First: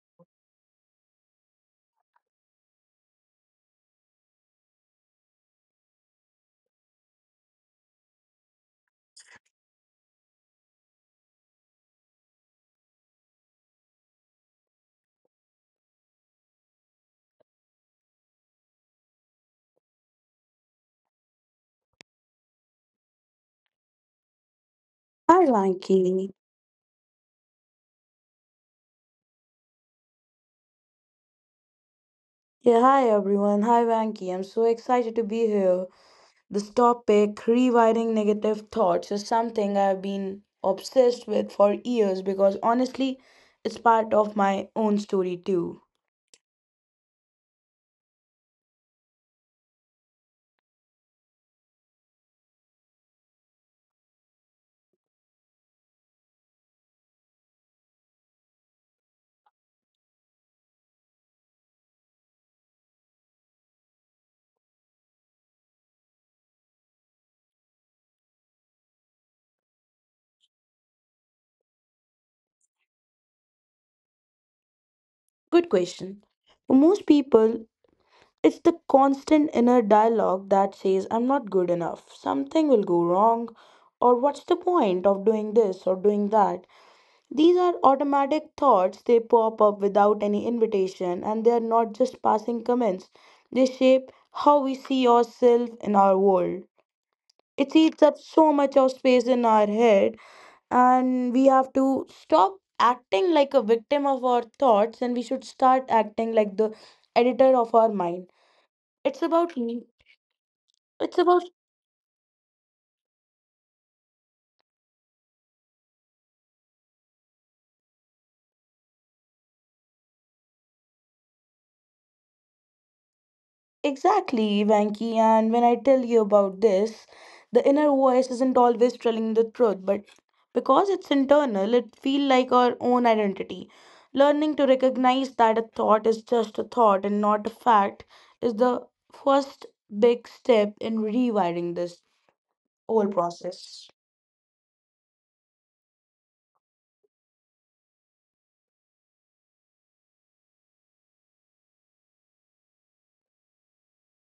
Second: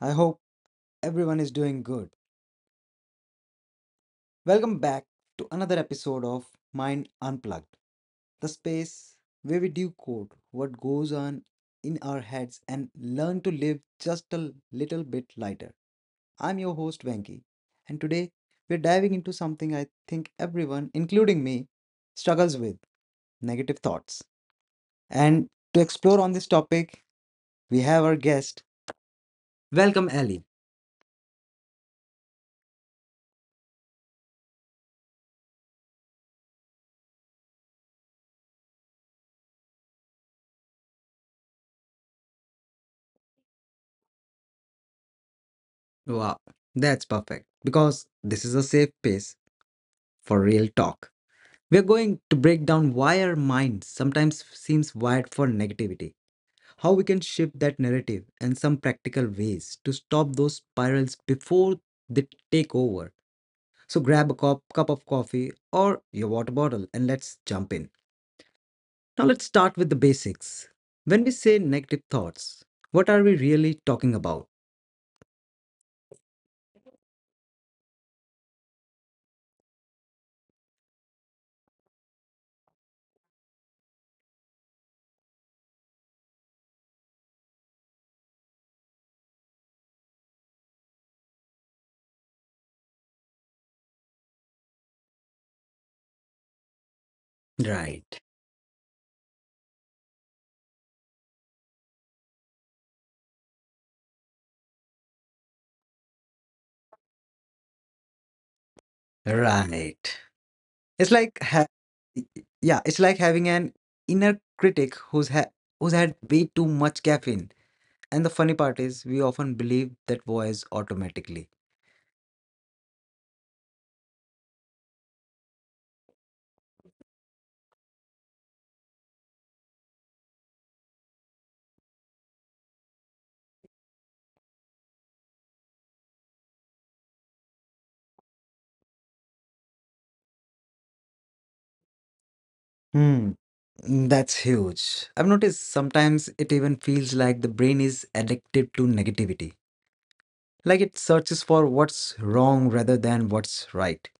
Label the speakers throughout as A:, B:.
A: I hope everyone is doing good. Welcome back to another episode of Mind Unplugged, the space where we decode what goes on in our heads and learn to live just a little bit lighter. I'm your host Venki, and today we're diving into something I think everyone, including me, struggles with negative thoughts.
B: Hi,
A: And to explore on
B: Lanky.
A: this topic, we have our guest. Welcome, Ali.
B: Yeah, hi everyone. Hi, Vanki. I'm so excited to be here. This topic, rewriting negative thoughts, is something I've been obsessed with for years because honestly, it's part of my own story too.
A: Wow, that's perfect because this is a safe space for real talk. We're going to break down why our mind sometimes seems wired for negativity, how we can shift that narrative, and some practical ways to stop those spirals before they take over. So grab a cup of coffee or your water bottle and let's jump in. Now, let's start with the basics. When we say negative thoughts, what are we really talking about?
B: Good question. For most people, it's the constant inner dialogue that says, I'm not good enough, something will go wrong, or what's the point of doing this or doing that? These are automatic thoughts, they pop up without any invitation, and they are not just passing comments. They shape how we see ourselves in our world. It eats up
A: Right,
B: so much of space in our head, and we have to stop acting like a victim of our thoughts and we should start acting like the editor of our mind. It's about
A: right. It's
B: it's
A: like
B: about
A: ha- yeah, it's like having an inner critic who's had way too much caffeine. And the funny part is, we often believe that voice automatically.
B: Exactly, Vanki. And when I tell you about this, the inner voice isn't always telling the truth, but because it's internal, it feels like our own identity. Learning to recognize that a thought is just a thought and not a fact is the first big step in rewiring this whole
A: Hmm,
B: process.
A: that's huge. I've noticed sometimes it even feels like the brain is addicted to negativity. Like it searches for what's wrong rather than what's right.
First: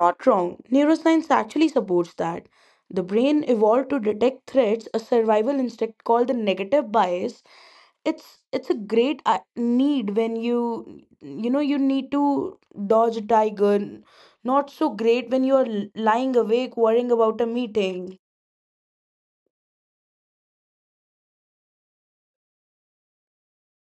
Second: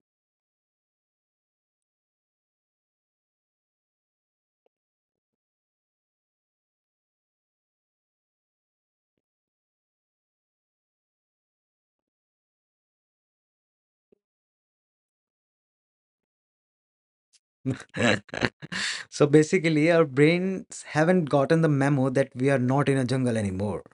B: Not wrong. Neuroscience actually supports that. The brain evolved to detect threats, a survival instinct called the negative bias. It's it's a great need when you need to dodge a tiger, not so great when you're lying awake worrying about a meeting.
A: So basically, our brains haven't gotten the memo that we are not in a jungle anymore.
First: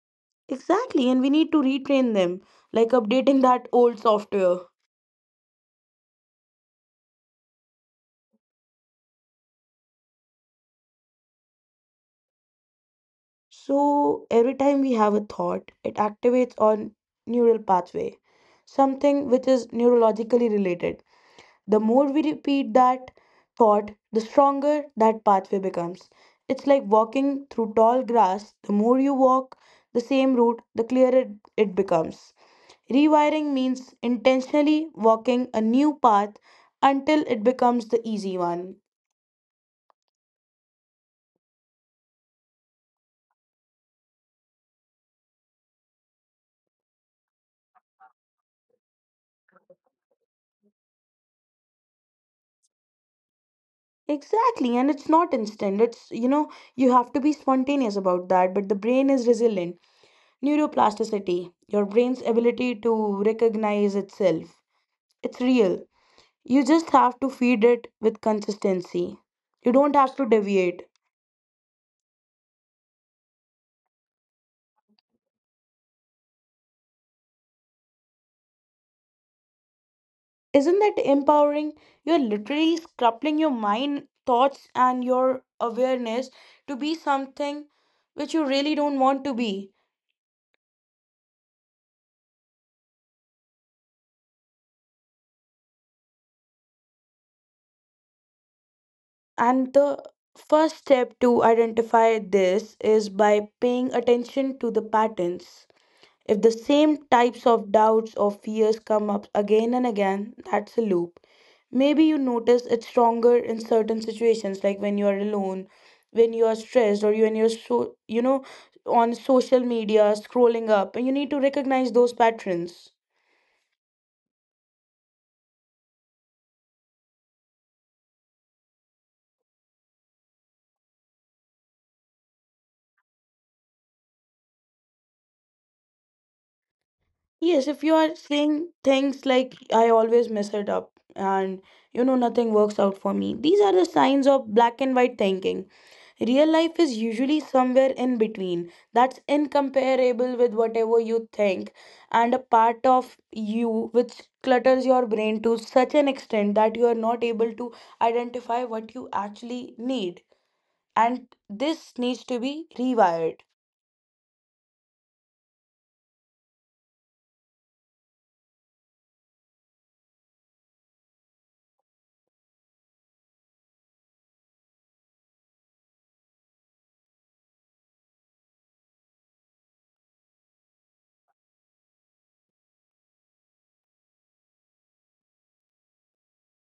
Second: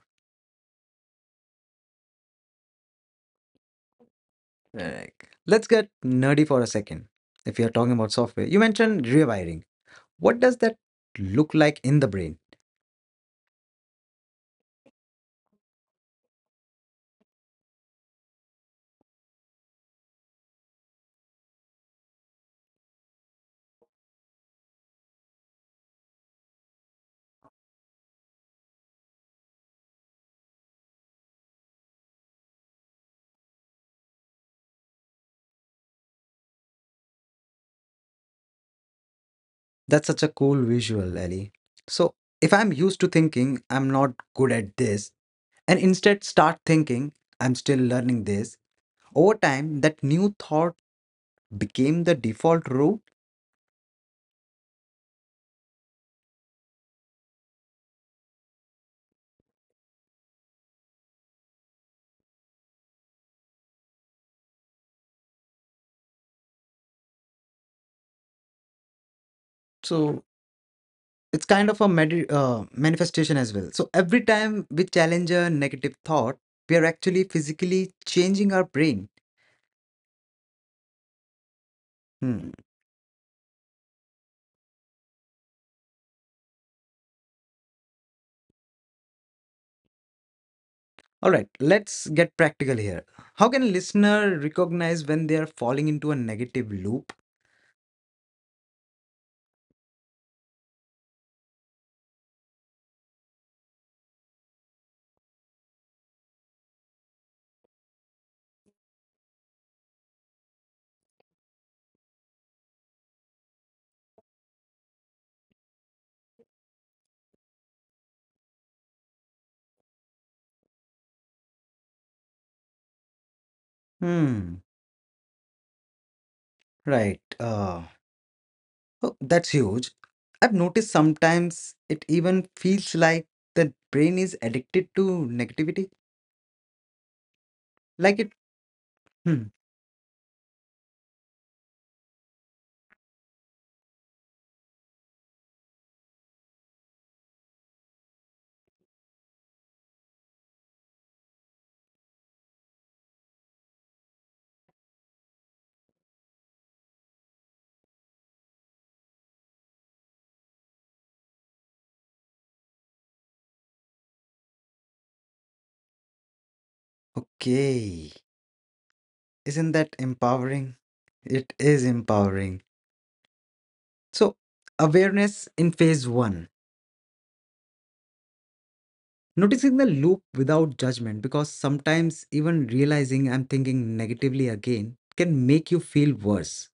B: Exactly, and we need to retrain them, like updating that old software.
A: Like, let's get nerdy for a second. If you're talking about software, you mentioned rewiring. What does that look like in the brain?
B: So every time we have a thought, it activates our neural pathway, something which is neurologically related. The more we repeat that thought, the stronger that pathway becomes. It's like walking through tall grass. The more you walk the same route, the clearer it becomes. Rewiring means intentionally walking a new path until it becomes the easy one.
A: That's such a cool visual, Ellie. So, if I'm used to thinking I'm not good at this, and instead start thinking I'm still learning this, over time, that new thought became the default route.
B: Exactly, and it's not instant. It's, you have to be spontaneous about that, but the brain is resilient. Neuroplasticity, your brain's ability to recognize itself. It's real. You just have to feed it with consistency. You don't have to
A: So
B: deviate.
A: it's kind of a medi manifestation as well. So every time we challenge a negative thought, we are actually physically changing our brain.
B: Isn't that empowering? You're
A: Hmm.
B: literally scrapping your mind, thoughts, and your awareness to be something which you really don't want to be.
A: All right, let's get practical here. How can a listener recognize when they are falling into a negative loop?
B: And the first step to identify this is by paying attention to the patterns. If the same types of doubts or fears come up again and again, that's a loop. Maybe you notice it's stronger in certain situations, like when you are alone, when you are stressed, when you're so you know on social media scrolling up, and you need to recognize those patterns.
A: Hmm. Right. Oh, that's huge. I've noticed sometimes it even feels like the brain is addicted to negativity.
B: Yes, if you are
A: Like it.
B: saying things
A: Hmm.
B: like I always mess it up, and nothing works out for me, these are the signs of black and white thinking. Real life is usually somewhere in between. That's incomparable with whatever you think, and a part of you which clutters your brain to such an extent that you are not able to identify what you actually need. And this needs to be rewired.
A: Okay. Isn't that empowering? It is empowering. So, awareness in phase one, noticing the loop without judgment, because sometimes even realizing I'm thinking negatively again can make you feel worse.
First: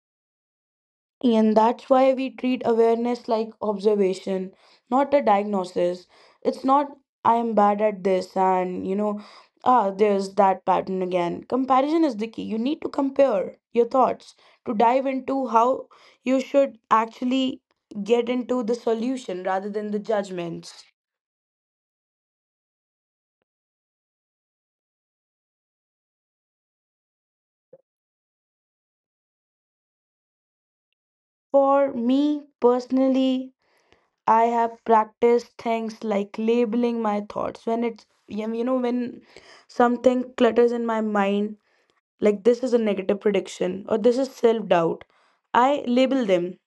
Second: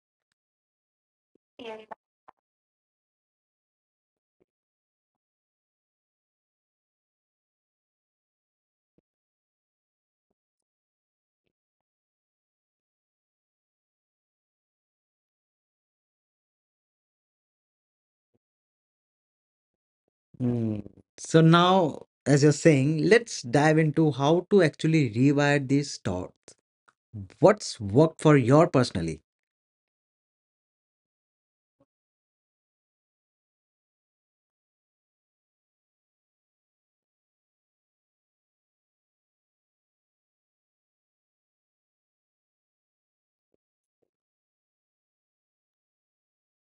B: And that's why we treat awareness like observation, not a diagnosis. It's not, I am bad at this, and there's that pattern again. Comparison is the key. You need to compare your thoughts to dive into how you should actually get into the solution rather than the judgments.
A: Mm. So, now, as you're saying, let's dive into how to actually rewire these thoughts. What's worked for your personally?
B: For me personally, I have practiced things like labeling my thoughts when it's, when something clutters in my mind, like this is a negative prediction or this is self doubt. I label them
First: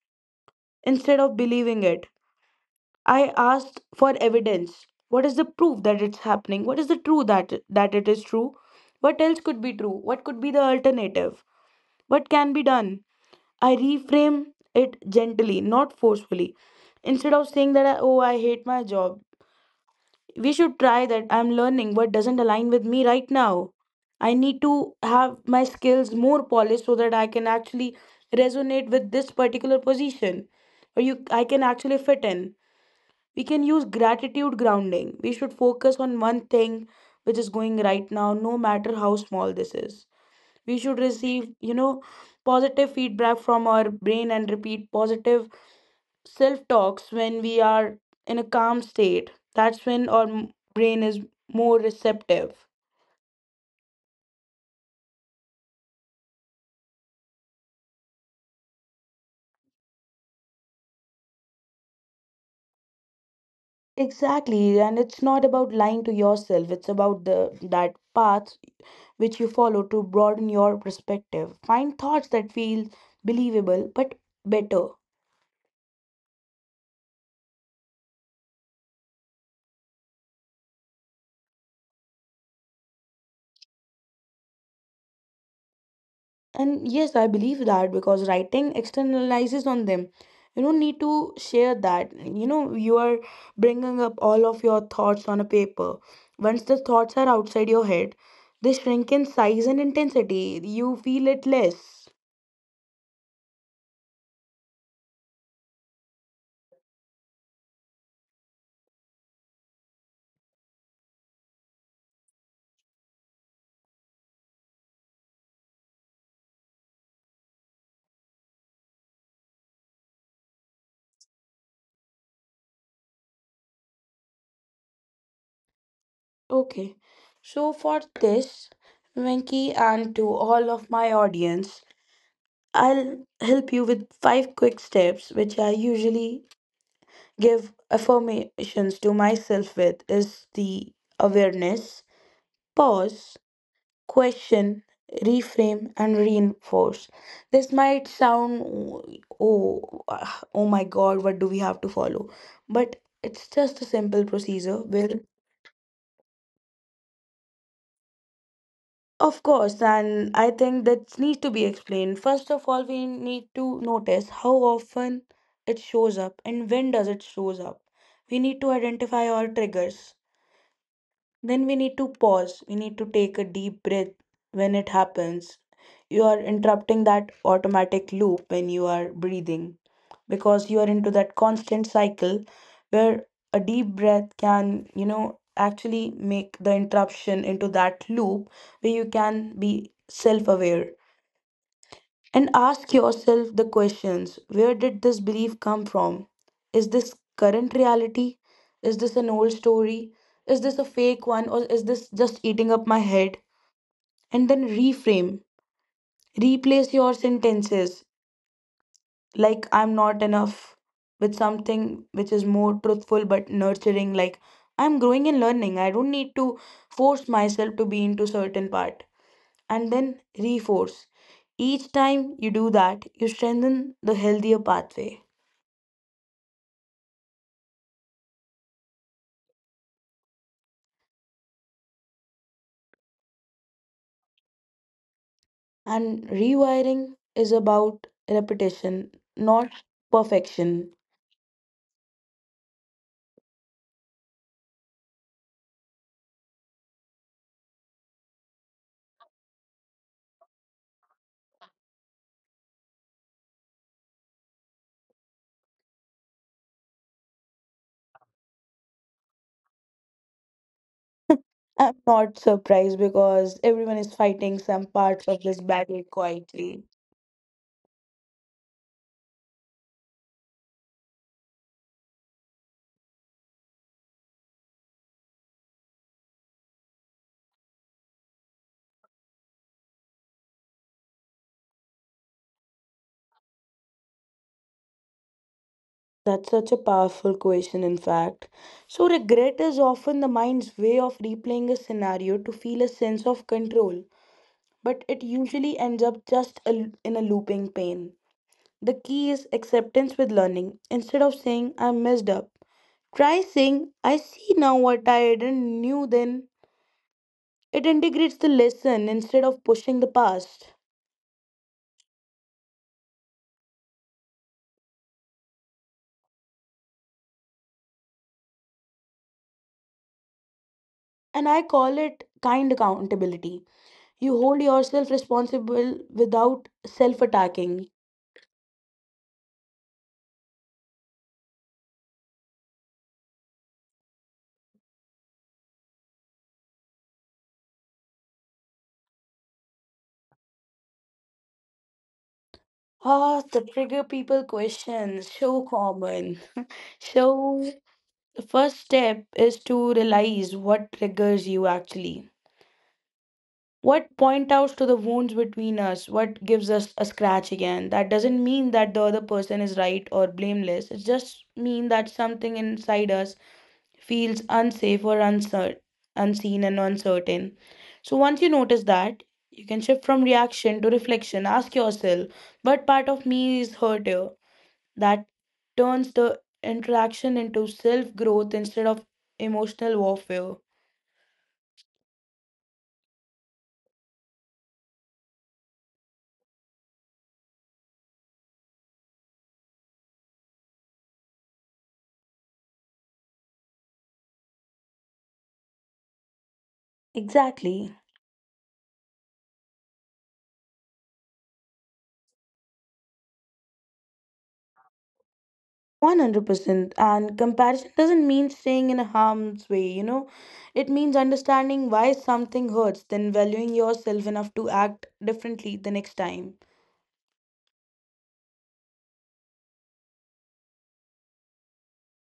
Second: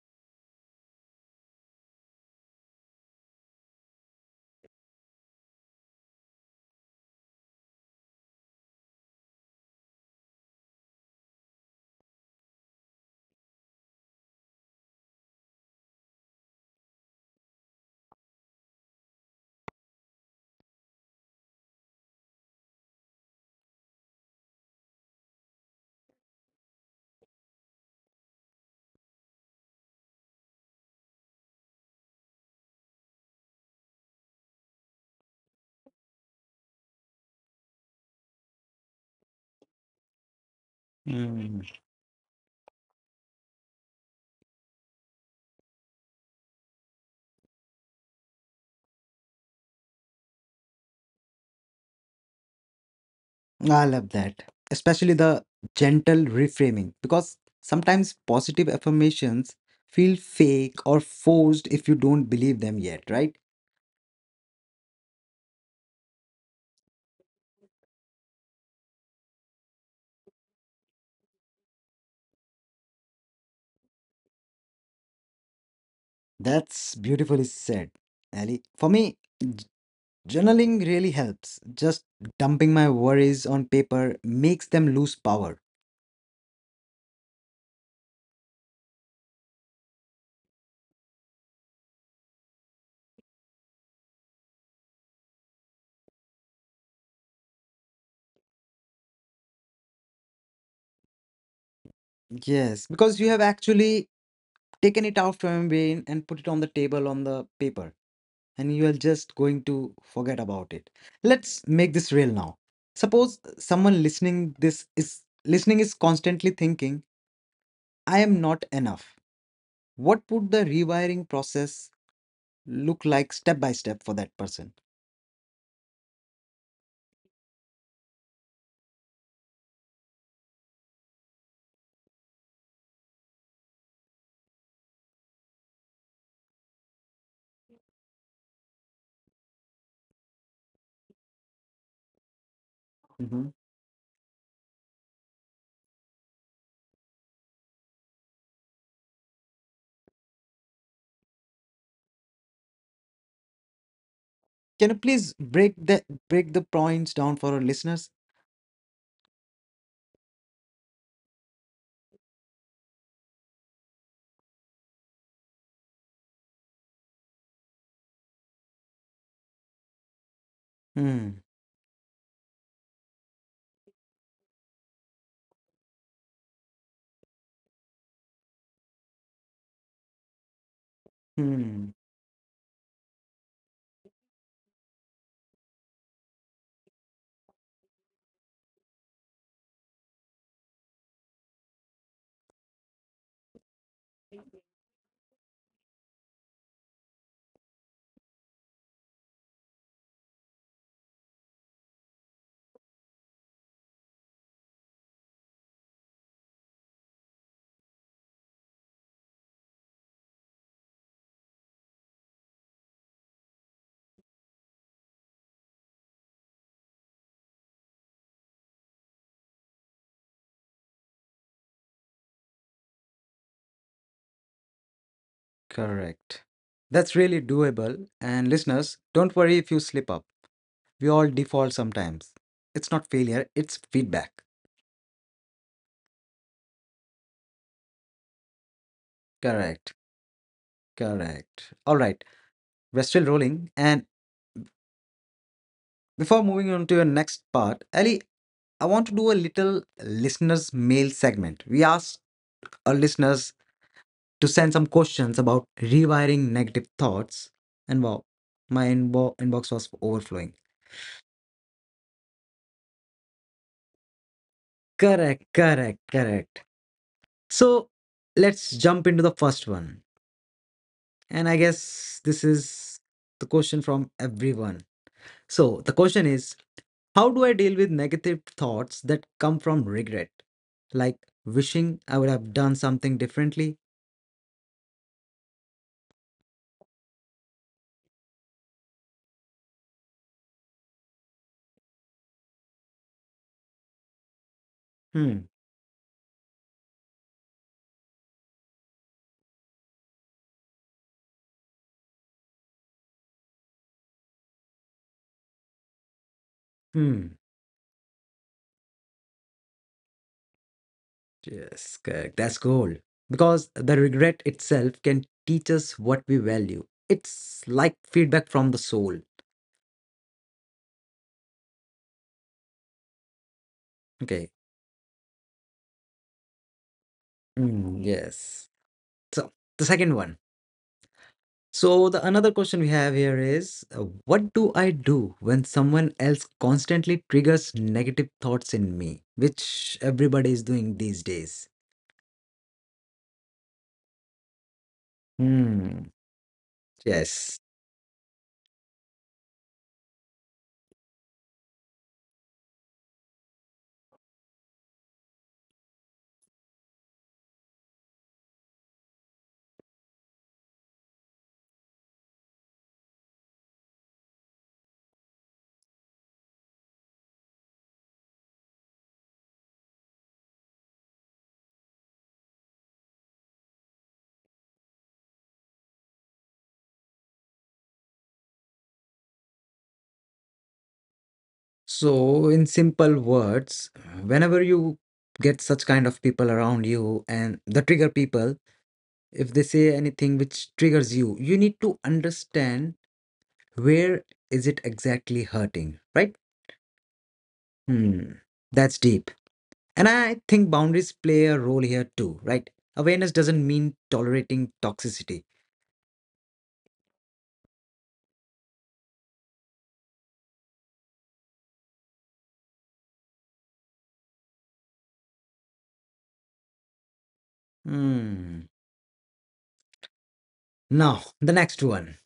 B: instead of believing it. I asked for evidence. What is the proof that it's happening? What is the truth that it is true? What else could be true? What could be the alternative? What can be done? I reframe it gently, not forcefully. Instead of saying that I hate my job, we should try that I'm learning what doesn't align with me right now. I need to have my skills more polished, so that I can actually resonate with this particular position, or you I can actually fit in. We can use gratitude grounding. We should focus on one thing which is going right now, no matter how small this is. We should receive,
A: Mm.
B: positive feedback from our brain, and repeat positive self talks when we are in a calm state. That's when our brain is more receptive.
A: I love that, especially the gentle reframing, because sometimes positive affirmations feel fake or forced if you don't believe them yet, right?
B: Exactly, and it's not about lying to yourself. It's about the that path which you follow to broaden your perspective. Find thoughts that feel believable but better.
A: That's beautifully said, Ali. For me, j- journaling really helps. Just dumping my worries on paper makes them lose power.
B: And yes, I believe that because writing externalizes on them. You don't need to share that. You are bringing up all of your thoughts on a paper. Once the thoughts are outside your head, they shrink in size and intensity. You feel it less.
A: Yes, because you have actually taken it out from your brain and put it on the table on the paper, and you are just going to forget about it. Let's make this real now. Suppose someone listening is constantly thinking, I am not enough. What would the rewiring process look like step by step for that person?
B: Okay. So for this, Venki, and to all of my audience, I'll help you with five quick steps which I usually give affirmations to myself with is the awareness, pause,
A: Hmm.
B: question, reframe, and reinforce. This might sound, oh, oh my god, what do we have to follow? But it's just a simple procedure
A: Can you
B: where,
A: please break the points down for our listeners?
B: of course, and I think that needs to be explained. First of all, we need to notice how often it shows up and when does it shows up. We need to identify our triggers,
A: Hmm.
B: then we need to pause. We need to take a deep breath when it happens. You are interrupting that automatic loop when you are breathing because you are into that constant
A: Hmm.
B: cycle where a deep breath can, actually make the interruption into that loop where you can be self aware. And ask yourself the questions. Where did this belief come from? Is this current reality? Is this an old story? Is this a fake one? Or is this just eating up my head? And then reframe, replace your sentences like I'm not enough with something which is more truthful but nurturing, like I'm growing and learning. I don't need to force myself to be into certain part and then reforce. Each time you do that, you strengthen the healthier pathway.
A: Correct. That's really doable. And listeners, don't worry if you slip up. We all default sometimes. It's not failure, it's feedback.
B: And rewiring is about repetition, not
A: Correct.
B: perfection.
A: Correct. All right. We're still rolling. And before moving on to your next part, Ali, I want to do a little listeners' mail segment. We ask our listeners to send some questions about rewiring negative thoughts. And wow, my inbox was overflowing.
B: I'm not surprised because everyone is fighting some parts of
A: Correct,
B: this
A: correct,
B: battle
A: correct.
B: quietly.
A: So let's jump into the first one. And I guess this is the question from everyone. So the question is: how do I deal with negative thoughts that come from regret? Like wishing I would have done something differently?
B: That's such a powerful question, in fact. So, regret is often the mind's way of replaying a scenario to feel a sense of control, but it
A: Hmm,
B: usually ends up just in a looping pain. The key is acceptance with learning. Instead of saying, I messed up, try saying, I see now what I didn't knew then.
A: hmm.
B: It integrates the lesson instead of pushing the past.
A: Yes, correct. That's gold. Because the regret itself can teach us what we value. It's like feedback from the soul.
B: And I call it kind accountability. You
A: Okay.
B: hold yourself responsible without self attacking.
A: Hmm, yes. So the second one. So the another question we have here is what do I do when someone else constantly triggers negative thoughts in me, which everybody is doing these days?
B: The trigger people questions, so
A: Hmm.
B: common.
A: Yes.
B: So, the first step is to realize what triggers you actually. What point outs to the wounds between us? What gives us a scratch again? That doesn't mean that the other person is right or blameless. It just means that something inside us feels unsafe or unseen and uncertain. So once you notice that, you can shift from reaction to reflection. Ask yourself, what part of me is hurt here? That turns the interaction into self growth instead of emotional warfare.
A: So in simple words, whenever you get such kind of people around you and the trigger people, if they say anything which triggers you, you need to understand where is it exactly hurting, right?
B: Exactly.
A: Hmm. That's deep. And I think boundaries play a role here too, right? Awareness doesn't mean tolerating toxicity.
B: 100% and comparison doesn't mean staying in harm's way, it means understanding why something hurts, then valuing yourself enough to act differently the next time.
A: Hmm. Now, the next one.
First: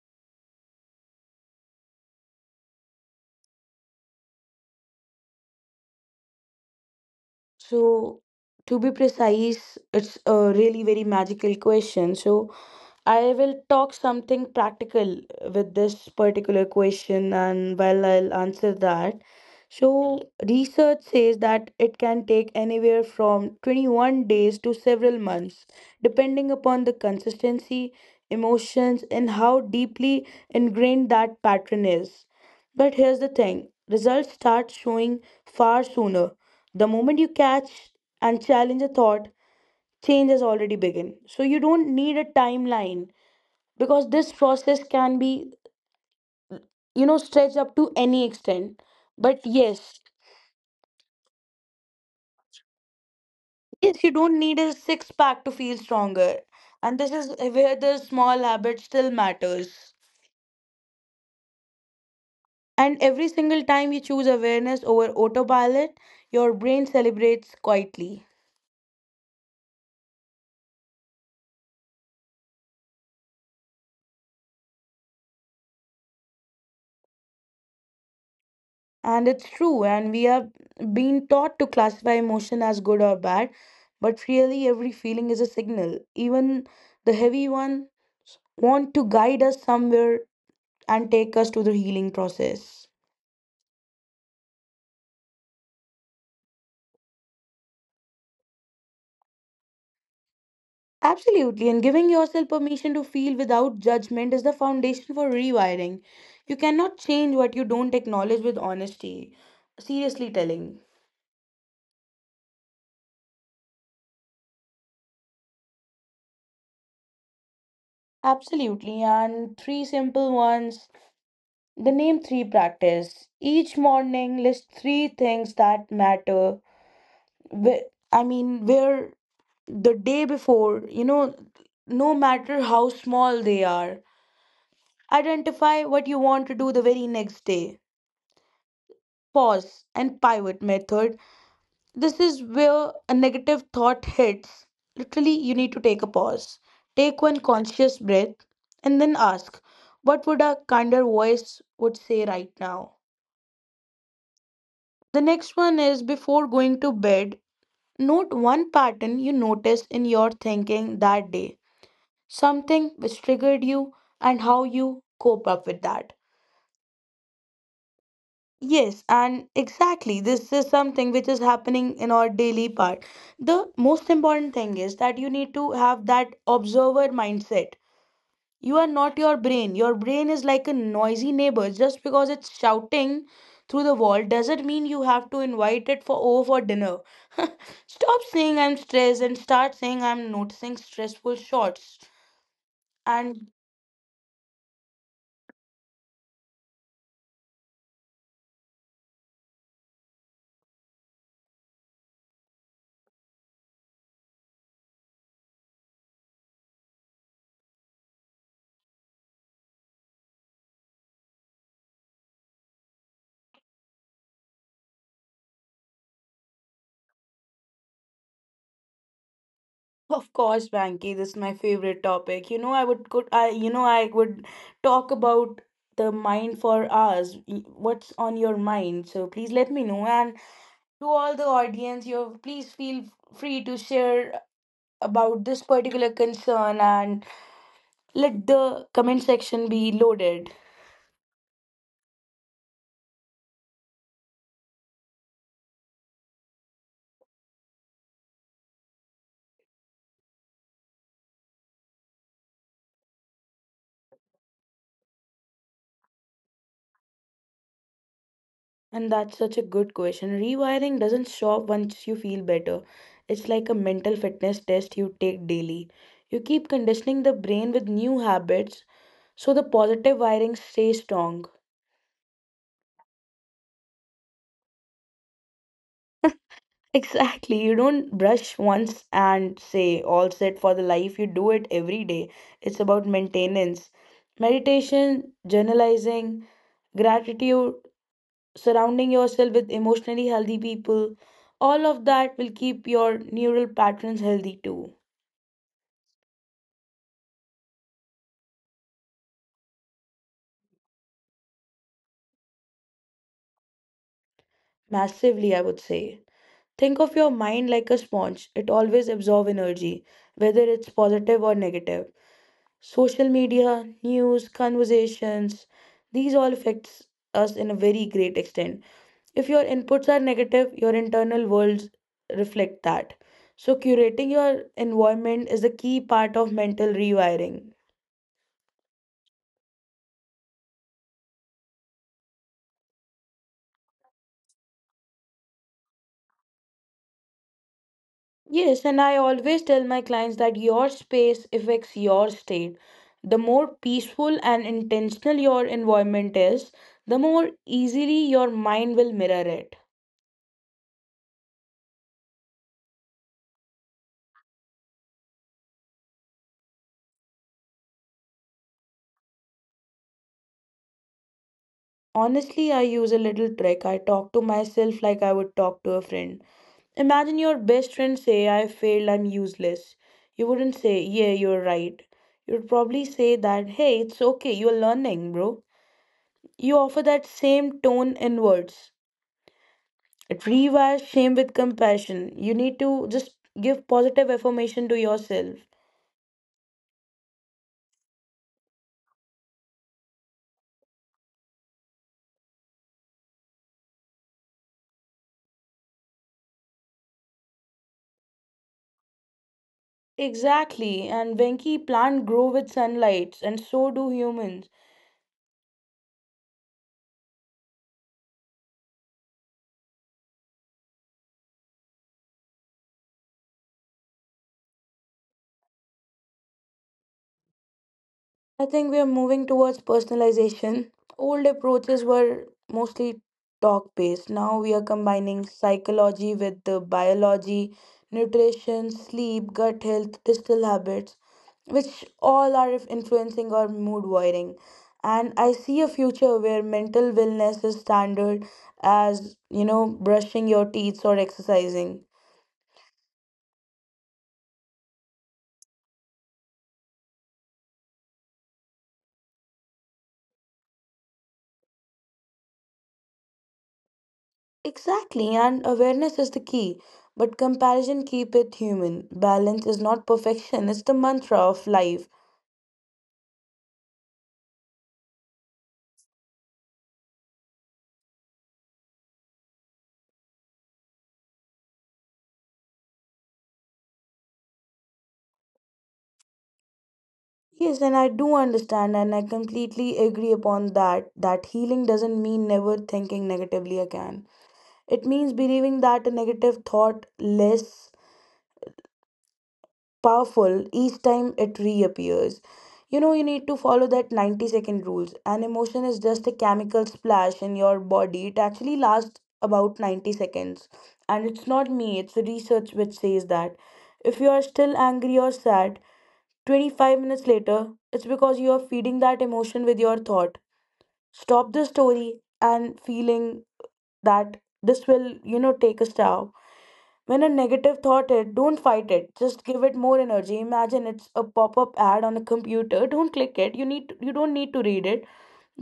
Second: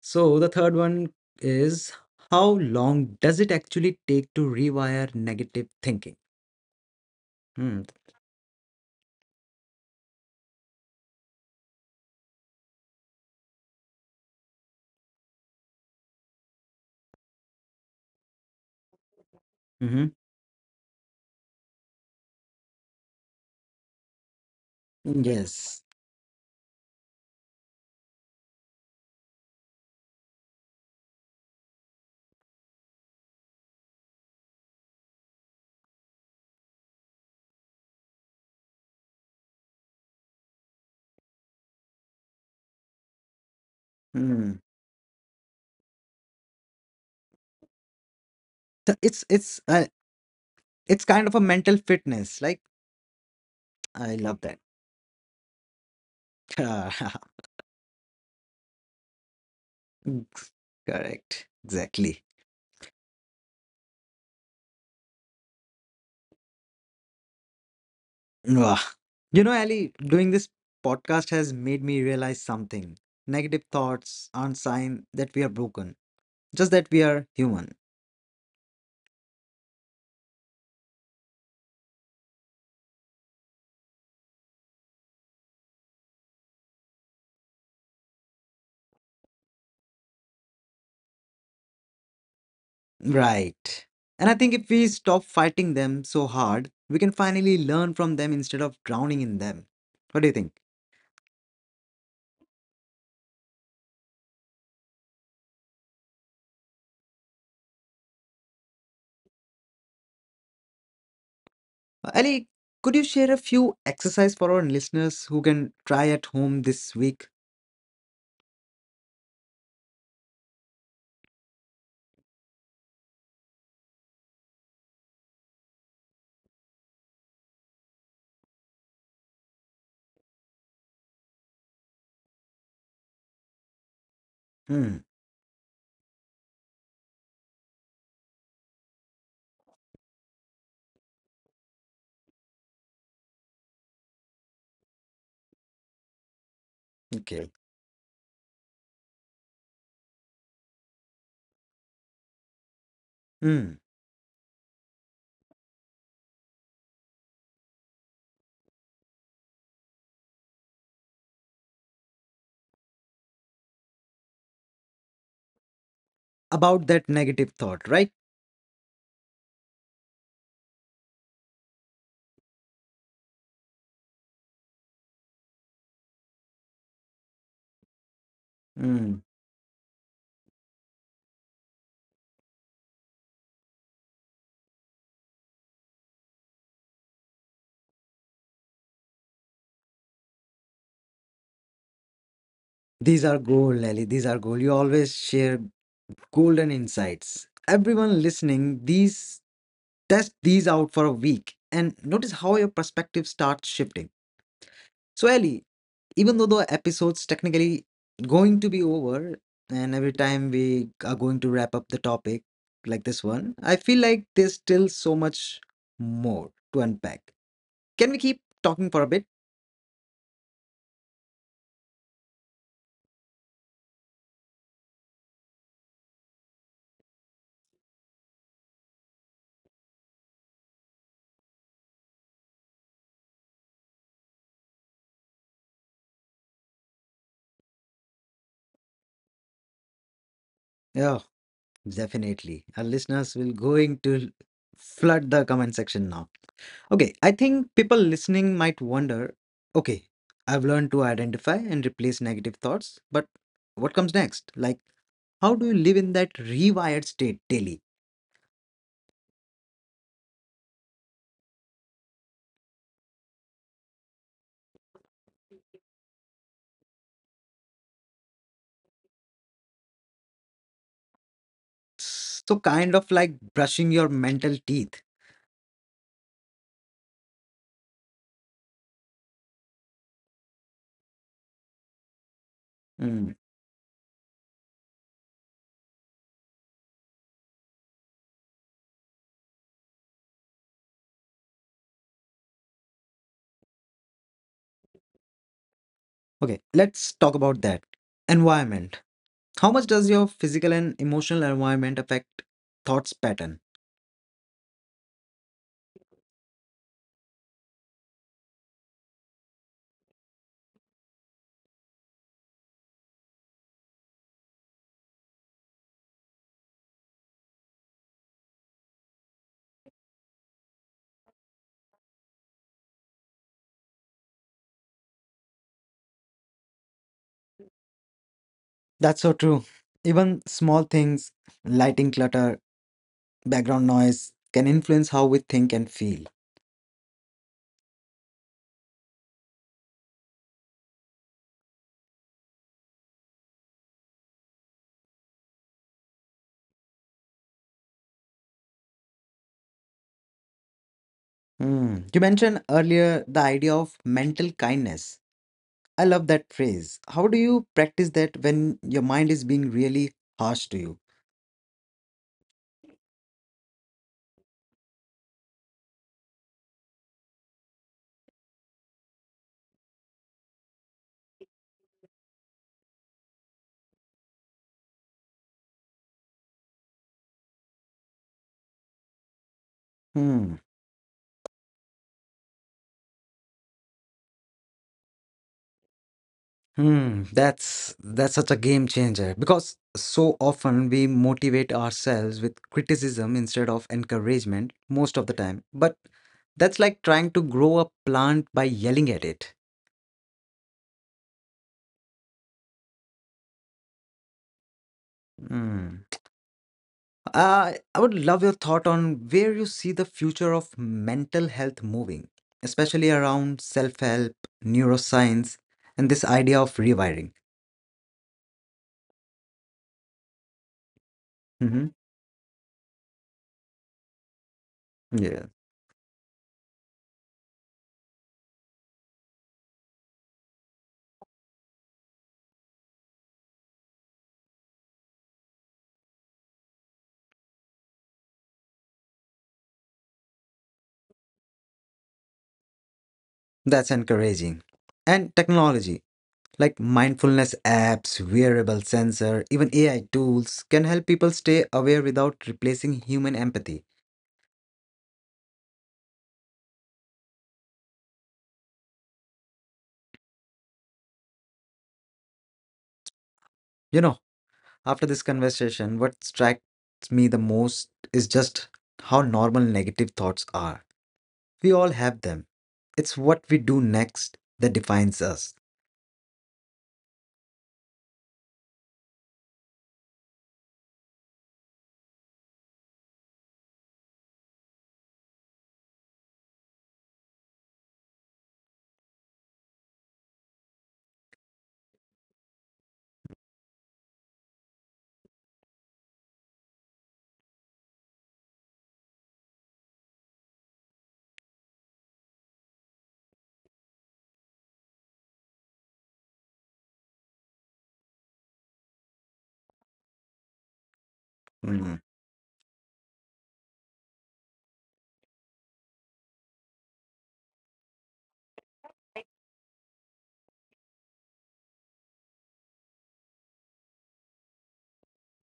A: So, the third one is how long does it actually take to rewire negative thinking? Hmm.
B: So to be precise, it's a really very magical question, so I will talk something practical with this particular question, and while I'll answer that.
A: Hmm.
B: So, research says that it can take anywhere from 21 days to several months,
A: Yes.
B: depending upon the consistency, emotions, and how deeply ingrained that pattern is. But here's the thing, results start showing far sooner. The moment you catch and challenge a thought, change has already begun. So, you don't need a timeline because this
A: Hmm.
B: process can be stretched up to any extent.
A: So
B: but yes
A: it's kind of a mental fitness. Like
B: yes you
A: I
B: don't
A: love
B: need
A: that.
B: a six pack to feel stronger. And this is where the small habit still matters.
A: Correct. Exactly.
B: And every single time you choose awareness over autopilot, your brain celebrates quietly.
A: Wah. You know, Ali, doing this podcast has made me realize something. Negative thoughts aren't sign that we are broken, just that we are human.
B: And it's true, and we have been taught to classify emotion as good or bad, but really every feeling is a signal. Even the heavy one want to guide us somewhere and take us to the healing process.
A: Right. And I think if we stop fighting them so hard, we can finally learn from them instead of drowning in them. What do you think?
B: Absolutely, and giving yourself permission to feel without judgment is the foundation for rewiring. You cannot change what you don't acknowledge with honesty. Seriously telling.
A: Ali, could you share a few exercise for our listeners who can try at home this week?
B: Absolutely, and three simple ones. The name three practice. Each morning, list three things that matter. Wh- I mean, where the day before, no matter how small they are,
A: Hmm.
B: identify what you want to do the very next day. Pause and pivot method. This is where a negative thought hits. Literally, you need to take a pause, take one
A: Okay.
B: conscious breath, and then ask, what would a kinder voice would say right now?
A: Hmm.
B: The next one is before going to bed, note one pattern you noticed in your thinking that day, something which triggered you and how you cope up with that.
A: About that negative thought, right?
B: Yes, and exactly. This is something which is happening in our daily part. The most important thing is that you need to have that observer mindset. You are not
A: Hmm.
B: your brain. Your brain is like a noisy neighbor. Just because it's shouting through the wall doesn't mean you have to invite it for over for dinner. Stop saying I'm stressed and start saying I'm noticing stressful shots.
A: These are
B: And
A: gold, Lally. These are gold. You always share golden insights. Everyone listening, these test these out for a week and notice how your perspective starts shifting. So, Ellie, even though the episode's technically going to be over, and every time we are going to wrap up the topic like this one, I feel like there's still so much more to unpack. Can we keep talking for a bit?
B: of course, Banky, this is my favorite topic. You know, I would could I you know I would talk about the mind for hours. What's on your mind? So please let me know. And to all the audience, you please feel free to share about this particular concern and let the comment section be loaded.
A: Yeah. Definitely. Our listeners will going to flood the comment section now. Okay, I think people listening might wonder, okay, I've learned to identify and replace negative thoughts, but what comes next? Like, how do you live in that rewired state daily?
B: And that's such a good question. Rewiring doesn't stop once you feel better. It's like a mental fitness test you take daily. You keep conditioning the brain with new habits. So the positive wiring stays strong.
A: So kind of like brushing your mental teeth.
B: Exactly. You don't brush once and say, all set for the life. You do it every day. It's about
A: Mm.
B: maintenance. Meditation, journalizing, gratitude, surrounding yourself with emotionally healthy people, all of that will keep your neural patterns healthy too.
A: Okay, let's talk about that. Environment. How much does your physical and emotional environment affect thoughts pattern?
B: Massively, I would say. Think of your mind like a sponge, it always absorbs energy, whether it's positive or negative. Social media, news, conversations, these all affects us in a very great extent. If your inputs are negative, your internal worlds reflect that. So curating your environment is a key part of mental rewiring.
A: That's so true. Even small things, lighting clutter, background noise, can influence how we think and feel.
B: Yes, and I always tell my clients that your space affects your state. The more peaceful and intentional your environment is, the more easily your mind will mirror it.
A: Hmm. You mentioned earlier the idea of mental kindness. I love that phrase. How do you practice that when your mind is being really harsh to you?
B: Honestly, I use a little trick. I talk to myself like I would talk to a friend. Imagine your best friend say, I failed, I'm useless. You wouldn't say, yeah, you're right. You'd probably say that, hey, it's okay, you're learning, bro. You offer that same tone in words. It
A: Hmm.
B: rewires shame with compassion. You need to just give positive affirmation to yourself.
A: That's such a game changer because so often we motivate ourselves with criticism instead of encouragement most of the time. But that's like trying to grow a plant by yelling at it.
B: Exactly, and Venki, plant grow with sunlight, and so do humans.
A: Mm. I would love your thought on where you see the future of mental health moving, especially around self-help, neuroscience, and this idea of rewiring.
B: I think we are moving towards personalization. Old
A: Hmm.
B: approaches were mostly talk based. Now we are combining
A: Yeah,
B: psychology with the biology, nutrition, sleep, gut health, digital habits, which all are influencing our mood wiring. And I see a future where mental wellness is standard as, you know, brushing your teeth or exercising.
A: that's encouraging. And technology, like mindfulness apps, wearable sensor, even AI tools can help people stay aware without replacing human empathy.
B: Exactly, and awareness is the key. But comparison keep it human. Balance is not perfection, it's the mantra of life.
A: You know, after this conversation, what strikes me the most is just how normal negative thoughts are. We all have them. It's what we do next that defines us.
B: Yes, and I do understand and I completely agree upon that that healing doesn't mean never thinking negatively again. It means believing that a negative thought less powerful each time it reappears. You know, you need to follow that 90-second rules. An emotion is just a chemical splash in your body. It actually lasts about 90 seconds. And it's not me, it's the research which says that. If you are still angry or sad, 25 minutes later, it's because you are feeding that emotion with your thought. Stop the
A: Mm.
B: story and feeling that this will, you know, take a stop. When a negative thought hit, don't fight it. Just give it more energy. Imagine it's a pop-up ad on a computer. Don't click it. You don't need to read it.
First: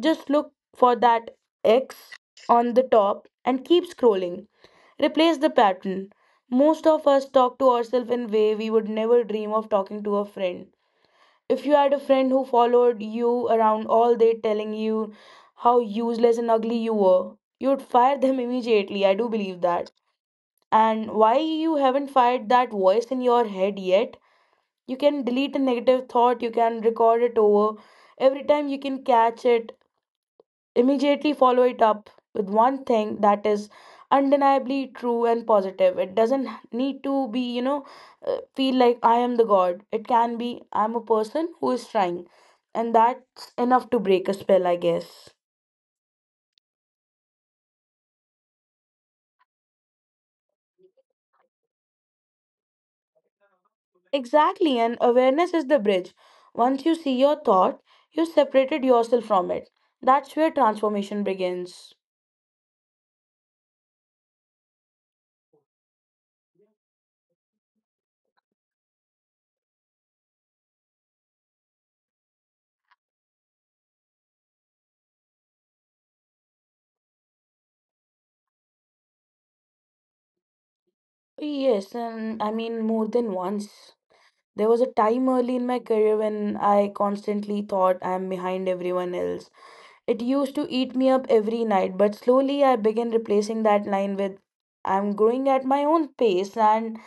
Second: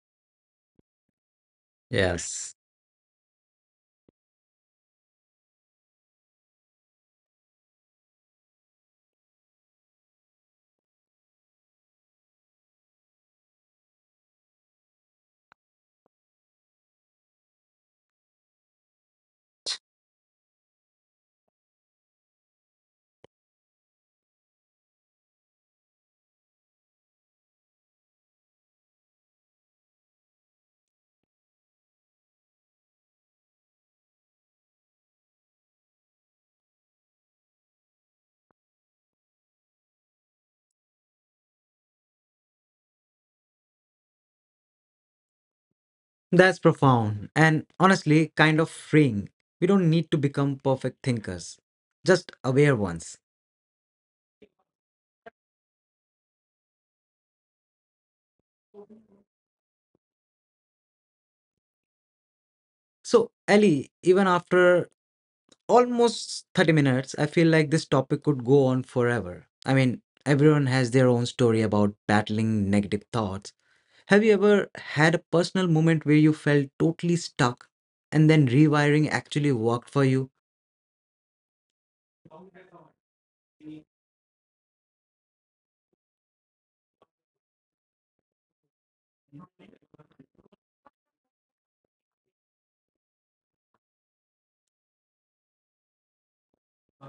B: Just look for that X
A: Yes.
B: on the top and keep scrolling. Replace the pattern. Most of us talk to ourselves in way we would never dream of talking to a friend. If you had a friend who followed you around all day telling you how useless and ugly you were, you would fire them immediately. I do believe that. And why you haven't fired that voice in your head yet? You can delete a negative thought, you can record it over every time you can catch it. Immediately follow it up with one thing that is undeniably true and positive. It doesn't need to be, you know, feel like I am the god. It can be I'm a person who is trying, and that's enough to break a spell, I guess.
A: That's profound and honestly kind of freeing. We don't need to become perfect thinkers, just aware ones.
B: Exactly, and awareness is the bridge. Once you see your thought, you separated yourself from it. That's where transformation begins.
A: So, Ellie, even after almost 30 minutes, I feel like this topic could go on forever. I mean, everyone has their own story about battling negative thoughts. Have you ever had a personal moment where you felt totally stuck and then rewiring actually worked for you?
B: Yes, and I mean more than once. There was a time early in my career when I constantly thought I'm behind everyone else. It used to eat me up every night, but slowly I began replacing that line with I'm growing at my own pace, and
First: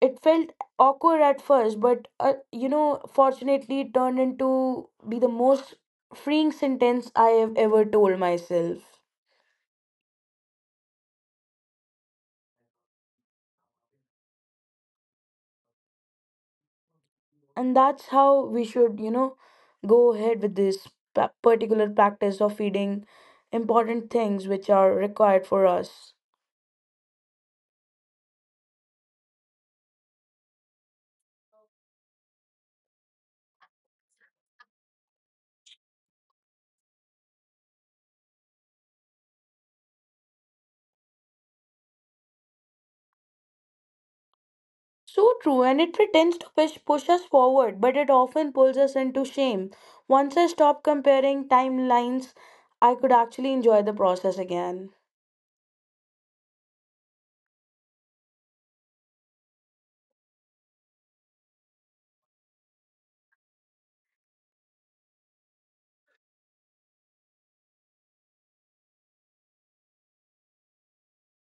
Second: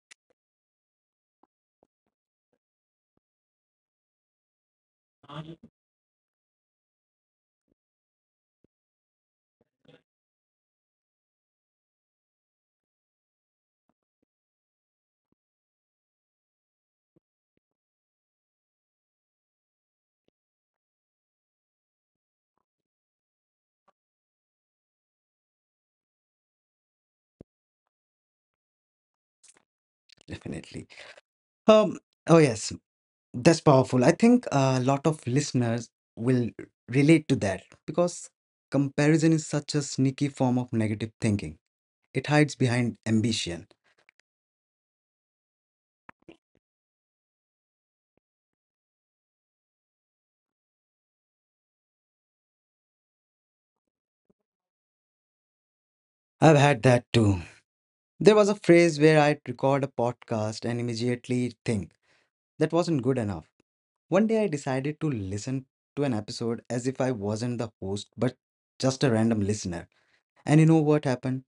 B: it felt awkward at first, but you know, fortunately it turned into be the most freeing sentence I have ever told myself. And that's how we should, you know, go ahead with this particular practice of feeding important things which are required for us.
A: Definitely. Um, oh, yes, that's powerful. I think a lot of listeners will relate to that because comparison is such a sneaky form of negative thinking. It hides behind ambition.
B: So true, and it pretends to push us forward but it often pulls us into shame. Once I stopped comparing timelines, I could actually enjoy the process again.
A: I've had that too. There was a phrase where I'd record a podcast and immediately think that wasn't good enough. One day I decided to listen to an episode as if I wasn't the host but just a random listener. And you know what happened?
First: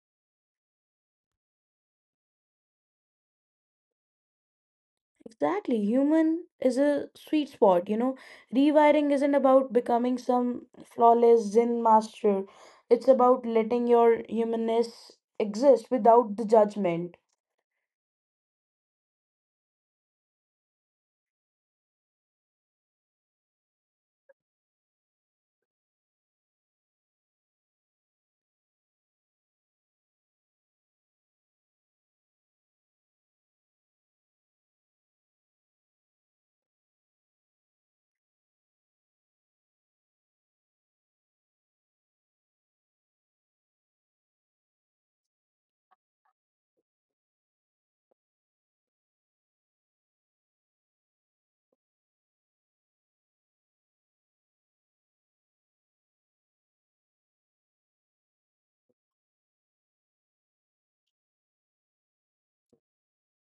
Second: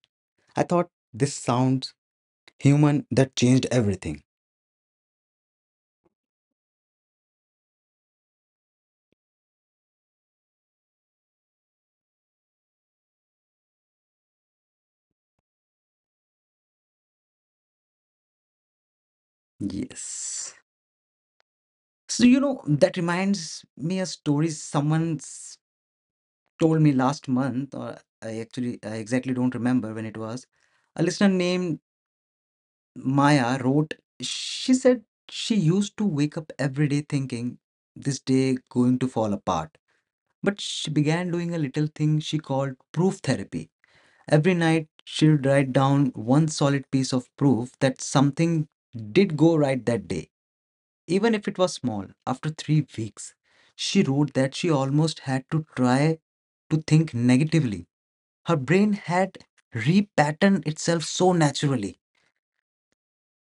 A: I thought this sounds human that changed everything.
B: Exactly. Human is a sweet spot, you know. Rewiring isn't about becoming some flawless Zen master. It's about letting your humanness exist without the judgment.
A: Yes. So you know that reminds me a story told me last month, or I exactly don't remember when it was. A listener named Maya wrote. She said she used to wake up every day thinking this day going to fall apart. But she began doing a little thing she called proof therapy. Every night, she would write down one solid piece of proof that something did go right that day, even if it was small. After 3 weeks, she wrote that she almost had to try to think negatively. Her brain had repatterned itself so naturally.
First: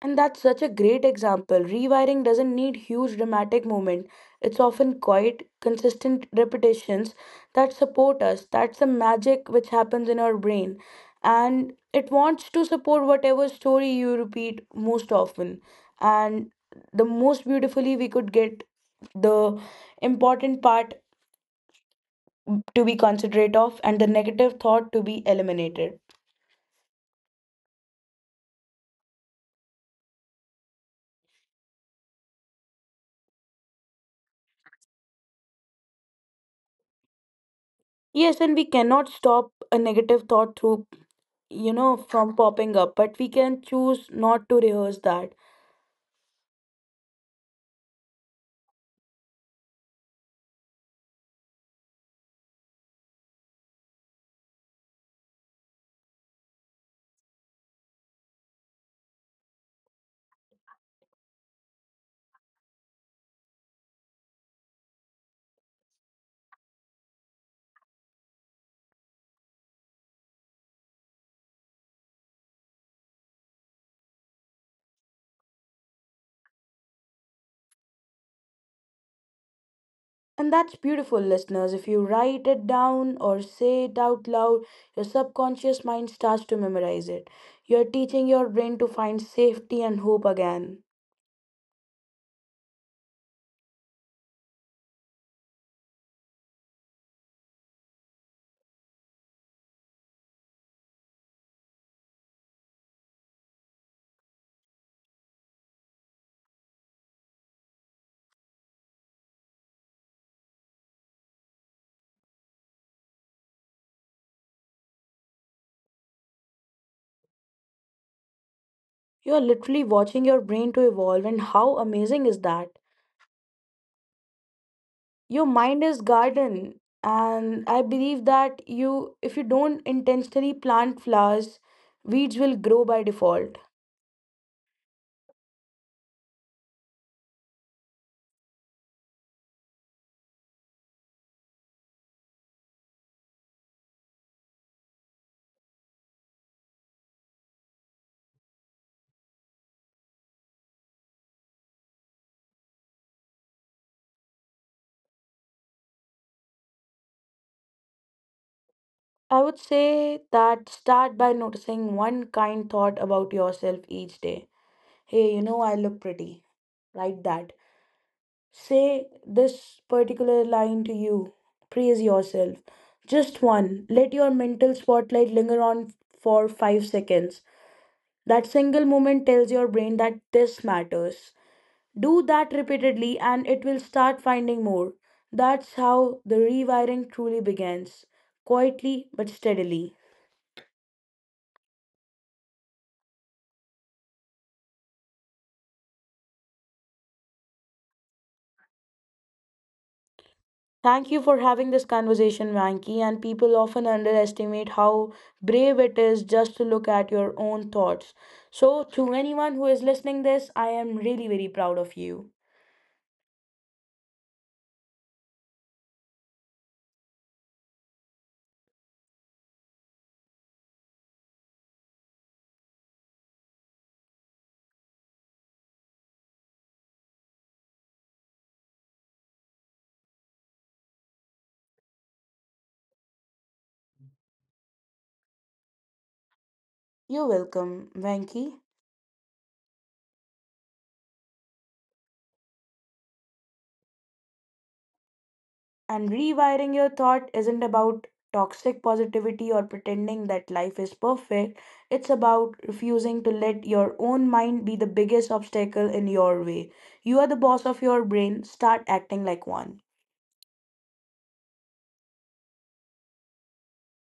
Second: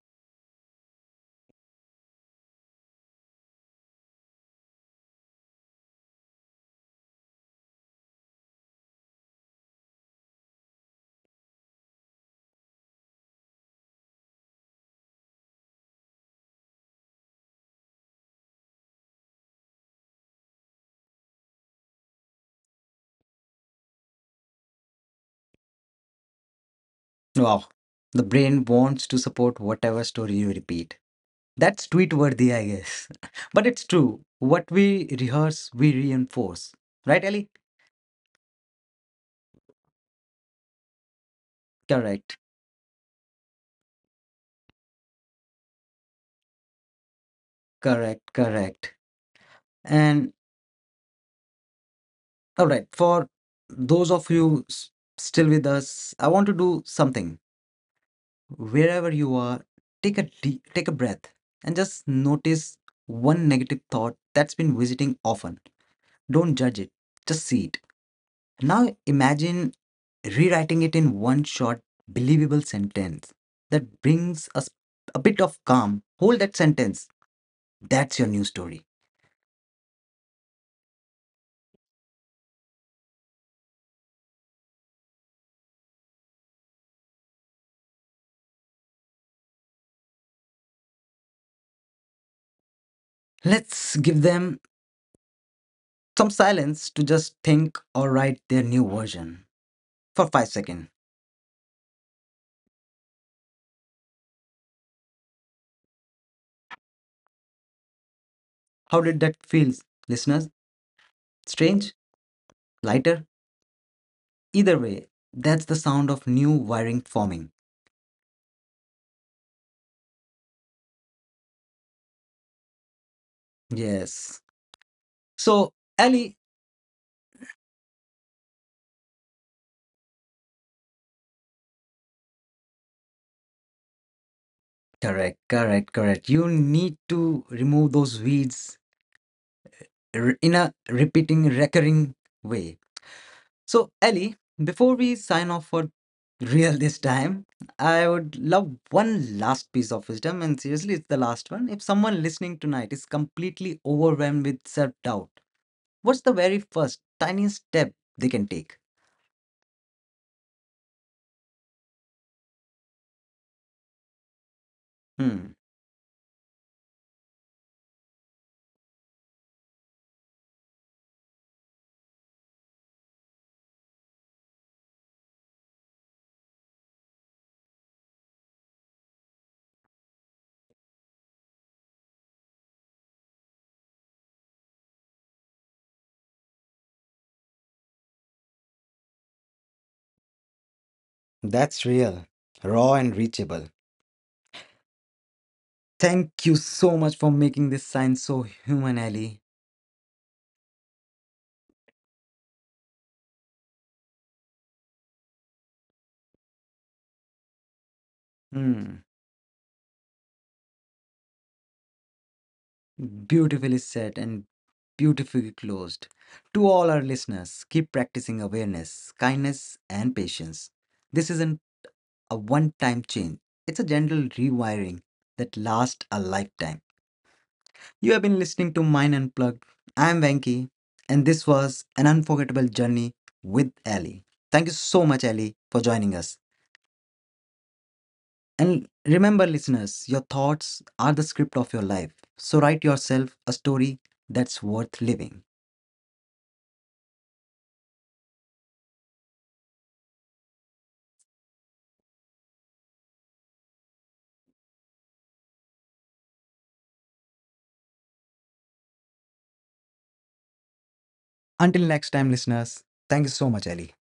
B: And that's such a great example. Rewiring doesn't need huge dramatic movement. It's often quiet, consistent repetitions that support us. That's the magic which happens in our brain. And it wants to support whatever story you repeat most often. And the most beautifully we could get the important part to be considerate of and the negative thought to be eliminated.
A: Wow. The brain wants to support whatever story you repeat. That's tweet worthy, I guess. But it's true. What we rehearse, we reinforce. Right, Ellie?
B: Yes, and we cannot stop a negative thought through, you know,
A: Correct,
B: from popping up, but we can choose not to rehearse that.
A: correct, correct. And all right, for those of you s- still with us, I want to do something. Wherever you are, take a breath and just notice one negative thought that's been visiting often. Don't judge it. Just see it. Now imagine rewriting it in one short, believable sentence that brings us a bit of calm. Hold that sentence. That's your new story.
B: And that's beautiful, listeners. If you write it down or say it out loud, your subconscious mind starts to memorize it. You're teaching your brain to find safety and hope again.
A: Let's give them some silence to just think or write their new version for 5 seconds. How did that feel, listeners? Strange? Lighter? Either way, that's the sound of new wiring forming.
B: You're literally watching your brain to evolve, and how amazing is that?
A: Yes.
B: Your
A: So,
B: mind is
A: Ali,
B: garden, and I believe that you, if you don't intentionally plant flowers, weeds will grow by default.
A: correct, correct, correct. You need to remove those weeds in a repeating, recurring way. So, Ellie, before we sign off for real this time, I would love one last piece of wisdom, and seriously, it's the last one. If someone listening tonight is completely overwhelmed with self doubt, what's the very first tiny step they can take?
B: I would say that start by noticing one kind thought about yourself each day. Hey, you
A: Hmm,
B: know, I look pretty. Write that. Say this particular line to you. Praise yourself. Just one. Let your mental spotlight linger on for 5 seconds. That single moment tells your brain that this matters. Do that repeatedly and it will start finding more. That's how the rewiring truly begins quietly but steadily.
A: that's real, raw, and reachable. Thank you so much for making this sign so human, Ellie.
B: Thank you for having this conversation, Vanki. And people often underestimate how brave it is just to look at your own thoughts. So,
A: Hmm.
B: to anyone who is listening this, I am really very proud of you.
A: Beautifully said and beautifully closed. To all our listeners, keep practicing awareness, kindness, and patience. This isn't a one time change, it's a gentle rewiring that lasts a lifetime. You have been listening to Mind Unplugged. I'm Venki, and this was an unforgettable journey with Ali. Thank you so much, Ali, for joining us.
B: You're welcome, Vanki.
A: And remember, listeners, your thoughts are the script of your life. So write yourself a story that's worth living.
B: And rewiring your thought isn't about toxic positivity or pretending that life is perfect. It's about refusing to let your own mind be the biggest obstacle in your way. You are the boss of your brain. Start acting like one.
A: Until next time, listeners, thank you so much, Ellie.